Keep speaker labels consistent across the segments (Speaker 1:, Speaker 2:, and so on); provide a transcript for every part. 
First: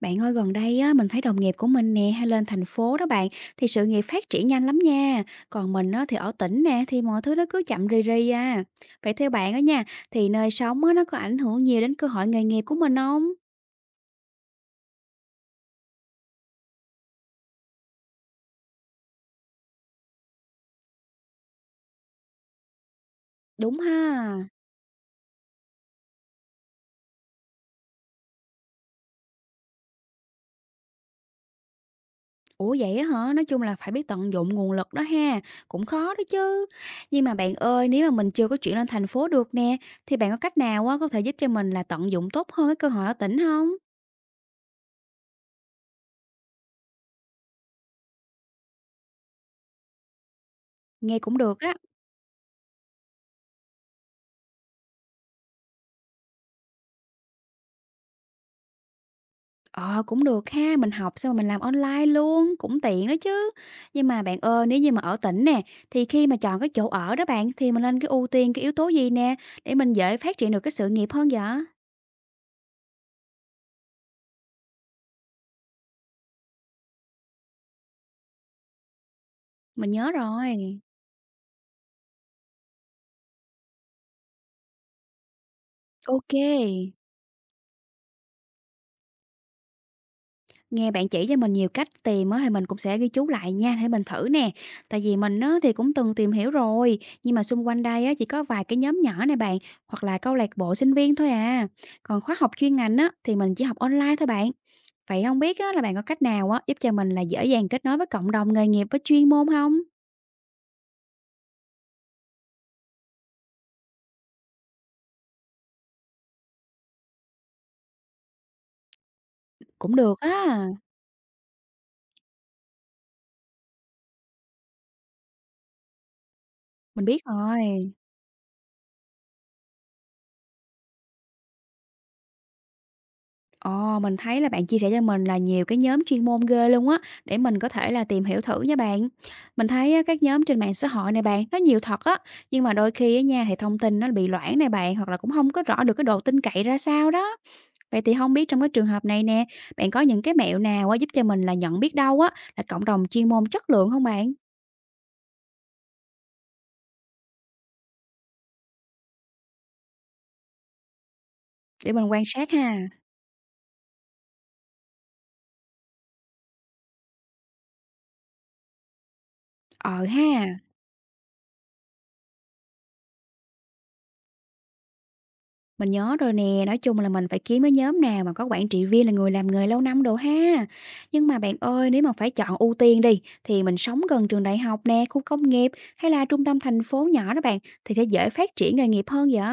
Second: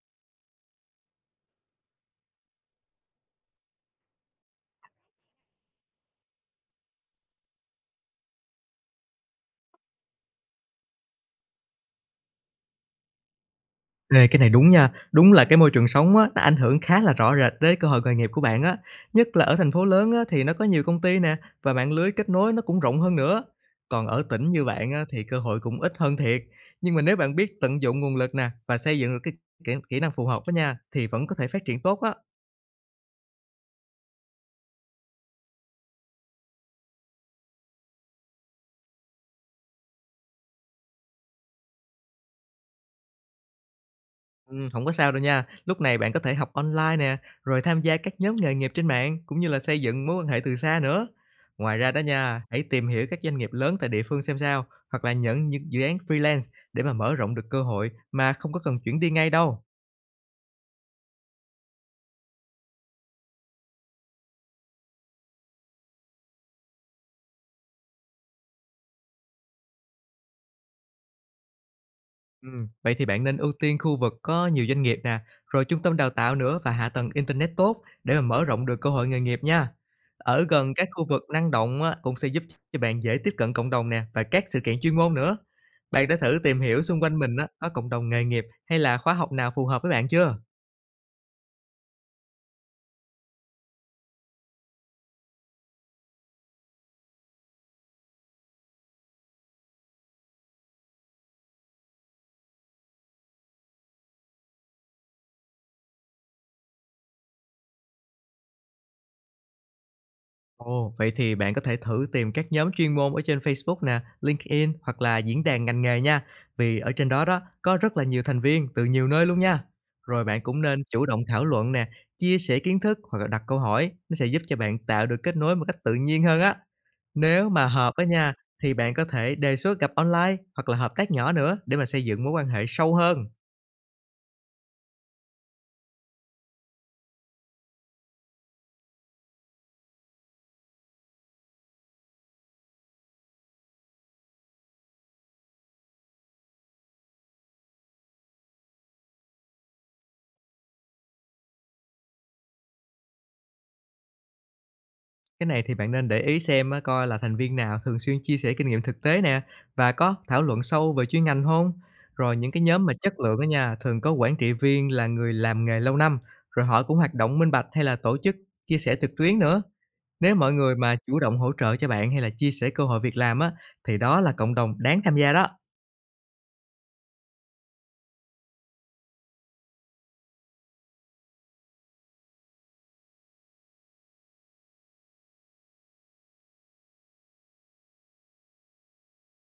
Speaker 1: Bạn ơi gần đây á, mình thấy đồng nghiệp của mình nè hay lên thành phố đó bạn thì sự nghiệp phát triển nhanh lắm nha. Còn mình á, thì ở tỉnh nè thì mọi thứ nó cứ chậm rì rì à. Vậy theo bạn á nha thì nơi sống á, nó có ảnh hưởng nhiều đến cơ hội nghề nghiệp của mình không?
Speaker 2: Ê, cái này đúng nha. Đúng là cái môi trường sống á, nó ảnh hưởng khá là rõ rệt đến cơ hội nghề nghiệp của bạn á. Nhất là ở thành phố lớn á, thì nó có nhiều công ty nè, và mạng lưới kết nối nó cũng rộng hơn nữa.
Speaker 1: Đúng
Speaker 2: Còn ở
Speaker 1: ha.
Speaker 2: tỉnh như bạn á, thì cơ hội cũng ít hơn thiệt. Nhưng mà nếu bạn biết tận dụng nguồn lực nè, và xây dựng được cái kỹ năng phù hợp đó nha, thì vẫn có thể phát triển tốt á.
Speaker 1: Ủa vậy á hả? Nói chung là phải biết tận dụng nguồn lực đó ha. Cũng khó đó chứ. Nhưng mà bạn ơi nếu mà mình chưa có chuyển lên thành phố được nè thì bạn có cách nào á, có thể giúp cho mình là tận dụng tốt hơn cái cơ hội ở tỉnh không?
Speaker 2: Hổng có sao đâu nha. Lúc này bạn có thể học online nè, rồi tham gia các nhóm nghề nghiệp trên mạng, cũng như là xây dựng mối quan hệ từ xa nữa.
Speaker 1: Nghe cũng được á.
Speaker 2: Ngoài ra đó nha, hãy tìm hiểu các doanh nghiệp lớn tại địa phương xem sao, hoặc là nhận những dự án freelance để mà mở rộng được cơ hội mà không có cần chuyển đi ngay đâu.
Speaker 1: Ờ, cũng được ha, mình học xong rồi mình làm online luôn, cũng tiện đó chứ. Nhưng mà bạn ơi, nếu như mà ở tỉnh nè, thì khi mà chọn cái chỗ ở đó bạn, thì mình nên cái ưu tiên cái yếu tố gì nè, để mình dễ phát triển được cái sự nghiệp hơn vậy?
Speaker 2: Vậy thì bạn nên ưu tiên khu vực có nhiều doanh nghiệp nè, rồi trung tâm đào tạo nữa và hạ tầng internet tốt để mà mở rộng được cơ hội nghề nghiệp nha.
Speaker 1: Mình nhớ
Speaker 2: Ở gần
Speaker 1: rồi.
Speaker 2: các khu vực năng động á, cũng sẽ giúp cho bạn dễ tiếp cận cộng đồng nè và các sự kiện chuyên môn nữa. Bạn đã
Speaker 1: Ok,
Speaker 2: thử tìm hiểu xung quanh mình á, có cộng đồng nghề nghiệp hay là khóa học nào phù hợp với bạn chưa?
Speaker 1: nghe bạn chỉ cho mình nhiều cách tìm á, thì mình cũng sẽ ghi chú lại nha, để mình thử nè. Tại vì mình á, thì cũng từng tìm hiểu rồi, nhưng mà xung quanh đây á, chỉ có vài cái nhóm nhỏ này bạn, hoặc là câu lạc bộ sinh viên thôi à. Còn khóa học chuyên ngành á, thì mình chỉ học online thôi bạn. Vậy không biết á là bạn có cách nào á, giúp cho mình là dễ dàng kết nối với cộng đồng nghề nghiệp với chuyên môn không?
Speaker 2: Ồ, vậy thì bạn có thể thử tìm các nhóm chuyên môn ở trên Facebook nè, LinkedIn hoặc là diễn đàn ngành nghề nha. Vì ở trên đó đó có rất là nhiều thành viên từ nhiều nơi luôn nha.
Speaker 1: Cũng được
Speaker 2: Rồi bạn cũng
Speaker 1: á,
Speaker 2: nên chủ động thảo luận nè, chia sẻ kiến thức hoặc là đặt câu hỏi, nó sẽ giúp cho bạn tạo được kết nối một cách tự nhiên hơn á.
Speaker 1: mình biết
Speaker 2: Nếu mà
Speaker 1: rồi.
Speaker 2: hợp á nha, thì bạn có thể đề xuất gặp online hoặc là hợp tác nhỏ nữa để mà xây dựng mối quan hệ sâu hơn.
Speaker 1: Ồ, mình thấy là bạn chia sẻ cho mình là nhiều cái nhóm chuyên môn ghê luôn á, để mình có thể là tìm hiểu thử nha bạn. Mình thấy á, các nhóm trên mạng xã hội này bạn, nó nhiều thật á, nhưng mà đôi khi á nha, thì thông tin nó bị loãng này bạn, hoặc là cũng không có rõ được cái độ tin cậy ra sao đó. Vậy thì không biết trong cái trường hợp này nè, bạn có những cái mẹo nào á, giúp cho mình là nhận biết đâu á, là cộng đồng chuyên môn chất lượng không bạn?
Speaker 2: Cái này thì bạn nên để ý xem á, coi là thành viên nào thường xuyên chia sẻ kinh nghiệm thực tế nè, và có thảo luận sâu về chuyên ngành không.
Speaker 1: Để mình quan
Speaker 2: Rồi những
Speaker 1: sát
Speaker 2: cái
Speaker 1: ha.
Speaker 2: nhóm mà chất lượng đó nha, thường có quản trị viên là người làm nghề lâu năm, rồi họ cũng hoạt động minh bạch hay là tổ chức chia sẻ trực tuyến nữa.
Speaker 1: Ờ ha,
Speaker 2: Nếu mọi người mà chủ động hỗ trợ cho bạn hay là chia sẻ cơ hội việc làm á, thì đó là cộng đồng đáng tham gia đó.
Speaker 1: mình nhớ rồi nè, nói chung là mình phải kiếm cái nhóm nào mà có quản trị viên là người làm nghề lâu năm đồ ha. Nhưng mà bạn ơi, nếu mà phải chọn ưu tiên đi, thì mình sống gần trường đại học nè, khu công nghiệp hay là trung tâm thành phố nhỏ đó bạn, thì sẽ dễ phát triển nghề nghiệp hơn vậy?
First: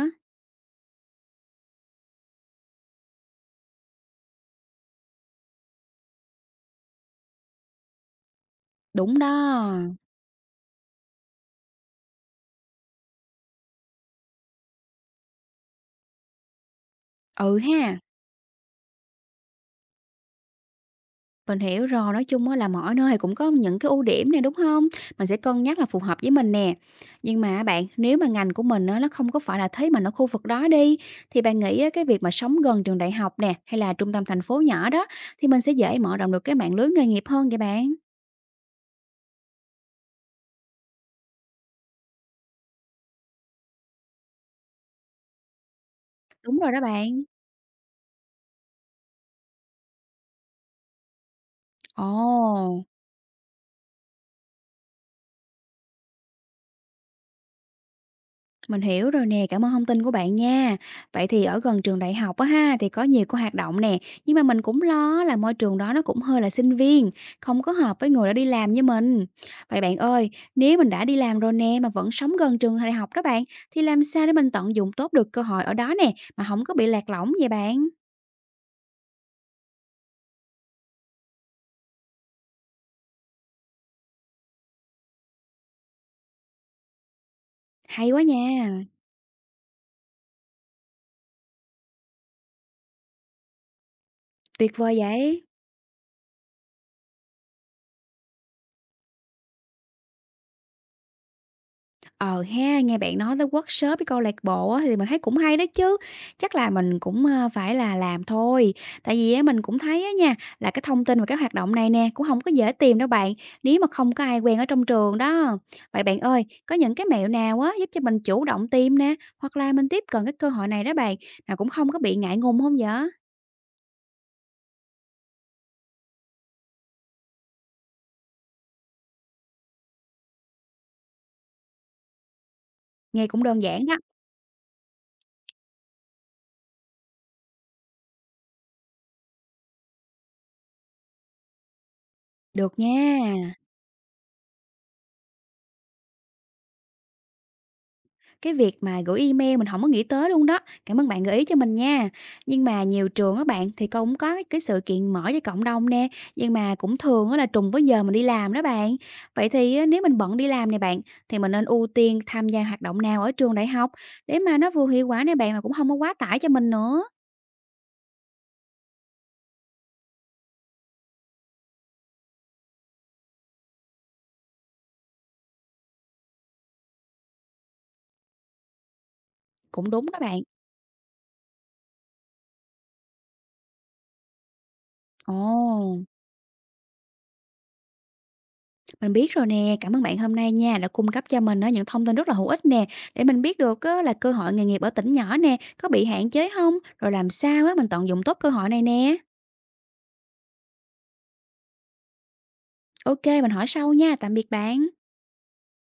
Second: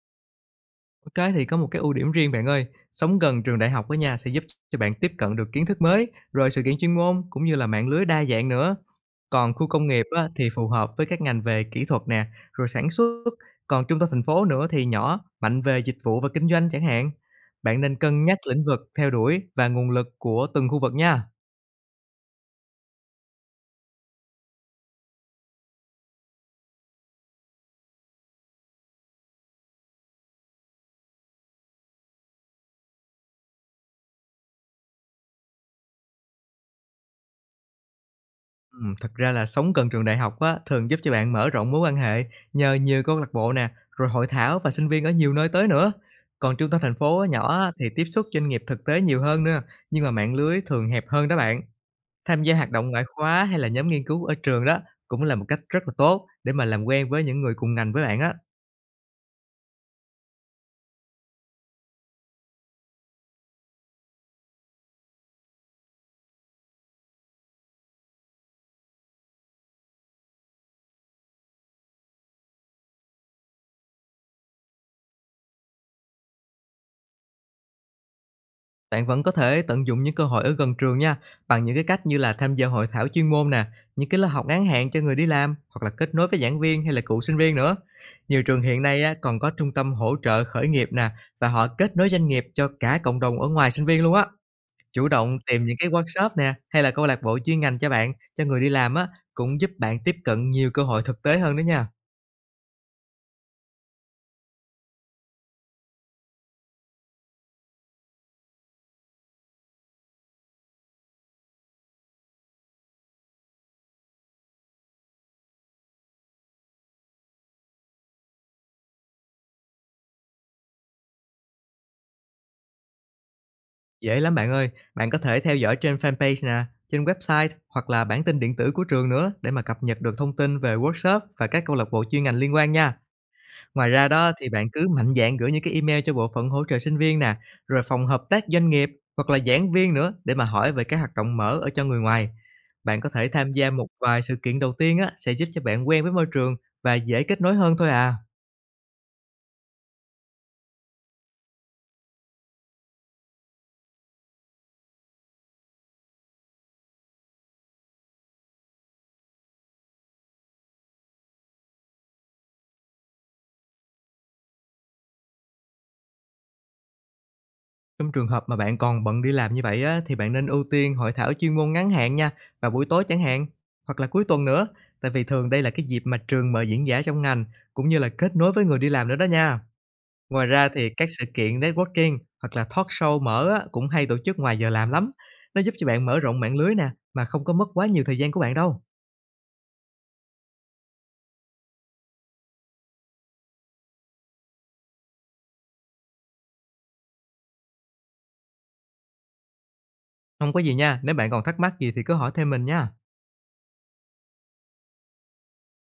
Speaker 2: Cái thì có một cái ưu điểm riêng bạn ơi, sống gần trường đại học á, nhà sẽ giúp cho bạn tiếp cận được kiến thức mới, rồi sự kiện chuyên môn cũng như là mạng lưới đa dạng nữa.
Speaker 1: Đúng
Speaker 2: Còn khu
Speaker 1: đó.
Speaker 2: công nghiệp á, thì phù hợp với các ngành về kỹ thuật nè, rồi sản xuất, còn trung tâm thành phố nữa thì nhỏ, mạnh về dịch vụ và kinh doanh chẳng hạn.
Speaker 1: Ừ
Speaker 2: Bạn nên
Speaker 1: ha.
Speaker 2: cân nhắc lĩnh vực theo đuổi và nguồn lực của từng khu vực nha.
Speaker 1: Mình hiểu rồi, nói chung á là mỗi nơi cũng có những cái ưu điểm này, đúng không? Mình sẽ cân nhắc là phù hợp với mình nè. Nhưng mà bạn, nếu mà ngành của mình á, nó không có phải là thế mà ở khu vực đó đi, thì bạn nghĩ á, cái việc mà sống gần trường đại học nè, hay là trung tâm thành phố nhỏ đó, thì mình sẽ dễ mở rộng được cái mạng lưới nghề nghiệp hơn vậy bạn?
Speaker 2: Thật ra là sống gần trường đại học á, thường giúp cho bạn mở rộng mối quan hệ nhờ nhiều câu lạc bộ nè, rồi hội thảo và sinh viên ở nhiều nơi tới nữa. Còn
Speaker 1: Đúng
Speaker 2: trung
Speaker 1: rồi
Speaker 2: tâm
Speaker 1: đó
Speaker 2: thành
Speaker 1: bạn.
Speaker 2: phố á, nhỏ á, thì tiếp xúc doanh nghiệp thực tế nhiều hơn nữa, nhưng mà mạng lưới thường hẹp hơn đó bạn. Tham gia hoạt
Speaker 1: Ồ!
Speaker 2: động ngoại khóa hay là nhóm nghiên cứu ở trường đó cũng là một cách rất là tốt để mà làm quen với những người cùng ngành với bạn á.
Speaker 1: Mình hiểu rồi nè, cảm ơn thông tin của bạn nha. Vậy thì ở gần trường đại học á ha thì có nhiều cái hoạt động nè, nhưng mà mình cũng lo là môi trường đó nó cũng hơi là sinh viên, không có hợp với người đã đi làm như mình. Vậy bạn ơi, nếu mình đã đi làm rồi nè mà vẫn sống gần trường đại học đó bạn, thì làm sao để mình tận dụng tốt được cơ hội ở đó nè mà không có bị lạc lõng vậy bạn?
Speaker 2: Bạn vẫn có thể tận dụng những cơ hội ở gần trường nha, bằng những cái cách như là tham gia hội thảo chuyên môn nè, những cái lớp học ngắn hạn cho người đi làm, hoặc là kết nối với giảng viên hay là cựu sinh viên nữa.
Speaker 1: Hay quá
Speaker 2: Nhiều trường
Speaker 1: nha,
Speaker 2: hiện nay á, còn có trung tâm hỗ trợ khởi nghiệp nè, và họ kết nối doanh nghiệp cho cả cộng đồng ở ngoài sinh viên luôn á.
Speaker 1: tuyệt vời
Speaker 2: Chủ động
Speaker 1: vậy.
Speaker 2: tìm những cái workshop nè hay là câu lạc bộ chuyên ngành cho bạn, cho người đi làm á, cũng giúp bạn tiếp cận nhiều cơ hội thực tế hơn đó nha.
Speaker 1: Ờ ha, nghe bạn nói tới workshop với câu lạc bộ á, thì mình thấy cũng hay đó chứ. Chắc là mình cũng, phải là làm thôi. Tại vì á, mình cũng thấy á nha, là cái thông tin về cái hoạt động này nè, cũng không có dễ tìm đâu bạn, nếu mà không có ai quen ở trong trường đó. Vậy bạn ơi, có những cái mẹo nào á, giúp cho mình chủ động tìm nè, hoặc là mình tiếp cận cái cơ hội này đó bạn, mà cũng không có bị ngại ngùng không vậy?
Speaker 2: Dễ lắm bạn ơi, bạn có thể theo dõi trên fanpage nè, trên website hoặc là bản tin điện tử của trường nữa để mà cập nhật được thông tin về workshop và các câu lạc bộ chuyên ngành liên quan nha.
Speaker 1: Nghe cũng đơn giản
Speaker 2: Ngoài
Speaker 1: đó.
Speaker 2: ra đó thì bạn cứ mạnh dạn gửi những cái email cho bộ phận hỗ trợ sinh viên nè, rồi phòng hợp tác doanh nghiệp hoặc là giảng viên nữa để mà hỏi về các hoạt động mở ở cho người ngoài.
Speaker 1: Được
Speaker 2: Bạn có
Speaker 1: nha.
Speaker 2: thể tham gia một vài sự kiện đầu tiên á, sẽ giúp cho bạn quen với môi trường và dễ kết nối hơn thôi à.
Speaker 1: Cái việc mà gửi email mình không có nghĩ tới luôn đó, cảm ơn bạn gợi ý cho mình nha. Nhưng mà nhiều trường các bạn thì cũng có cái sự kiện mở cho cộng đồng nè, nhưng mà cũng thường á là trùng với giờ mình đi làm đó bạn. Vậy thì á nếu mình bận đi làm nè bạn, thì mình nên ưu tiên tham gia hoạt động nào ở trường đại học để mà nó vừa hiệu quả nè bạn, mà cũng không có quá tải cho mình nữa?
Speaker 2: Trong trường hợp mà bạn còn bận đi làm như vậy á, thì bạn nên ưu tiên hội thảo chuyên môn ngắn hạn nha, vào buổi tối chẳng hạn, hoặc là cuối tuần nữa. Tại vì thường đây là cái dịp mà trường mời diễn giả trong ngành, cũng như là kết nối với người đi làm nữa đó nha.
Speaker 1: Cũng đúng đó bạn.
Speaker 2: Ngoài ra thì các sự kiện networking hoặc là talk show mở á, cũng hay tổ chức ngoài giờ làm lắm. Nó giúp cho
Speaker 1: Ồ!
Speaker 2: bạn mở rộng mạng lưới nè, mà không có mất quá nhiều thời gian của bạn đâu.
Speaker 1: Mình biết rồi nè, cảm ơn bạn hôm nay nha, đã cung cấp cho mình á, những thông tin rất là hữu ích nè, để mình biết được á, là cơ hội nghề nghiệp ở tỉnh nhỏ nè, có bị hạn chế không. Rồi làm sao á, mình tận dụng tốt cơ hội này nè.
Speaker 2: Không có gì nha, nếu bạn còn thắc mắc gì thì cứ hỏi thêm mình nha.
Speaker 1: Ok, mình hỏi sau nha, tạm biệt bạn.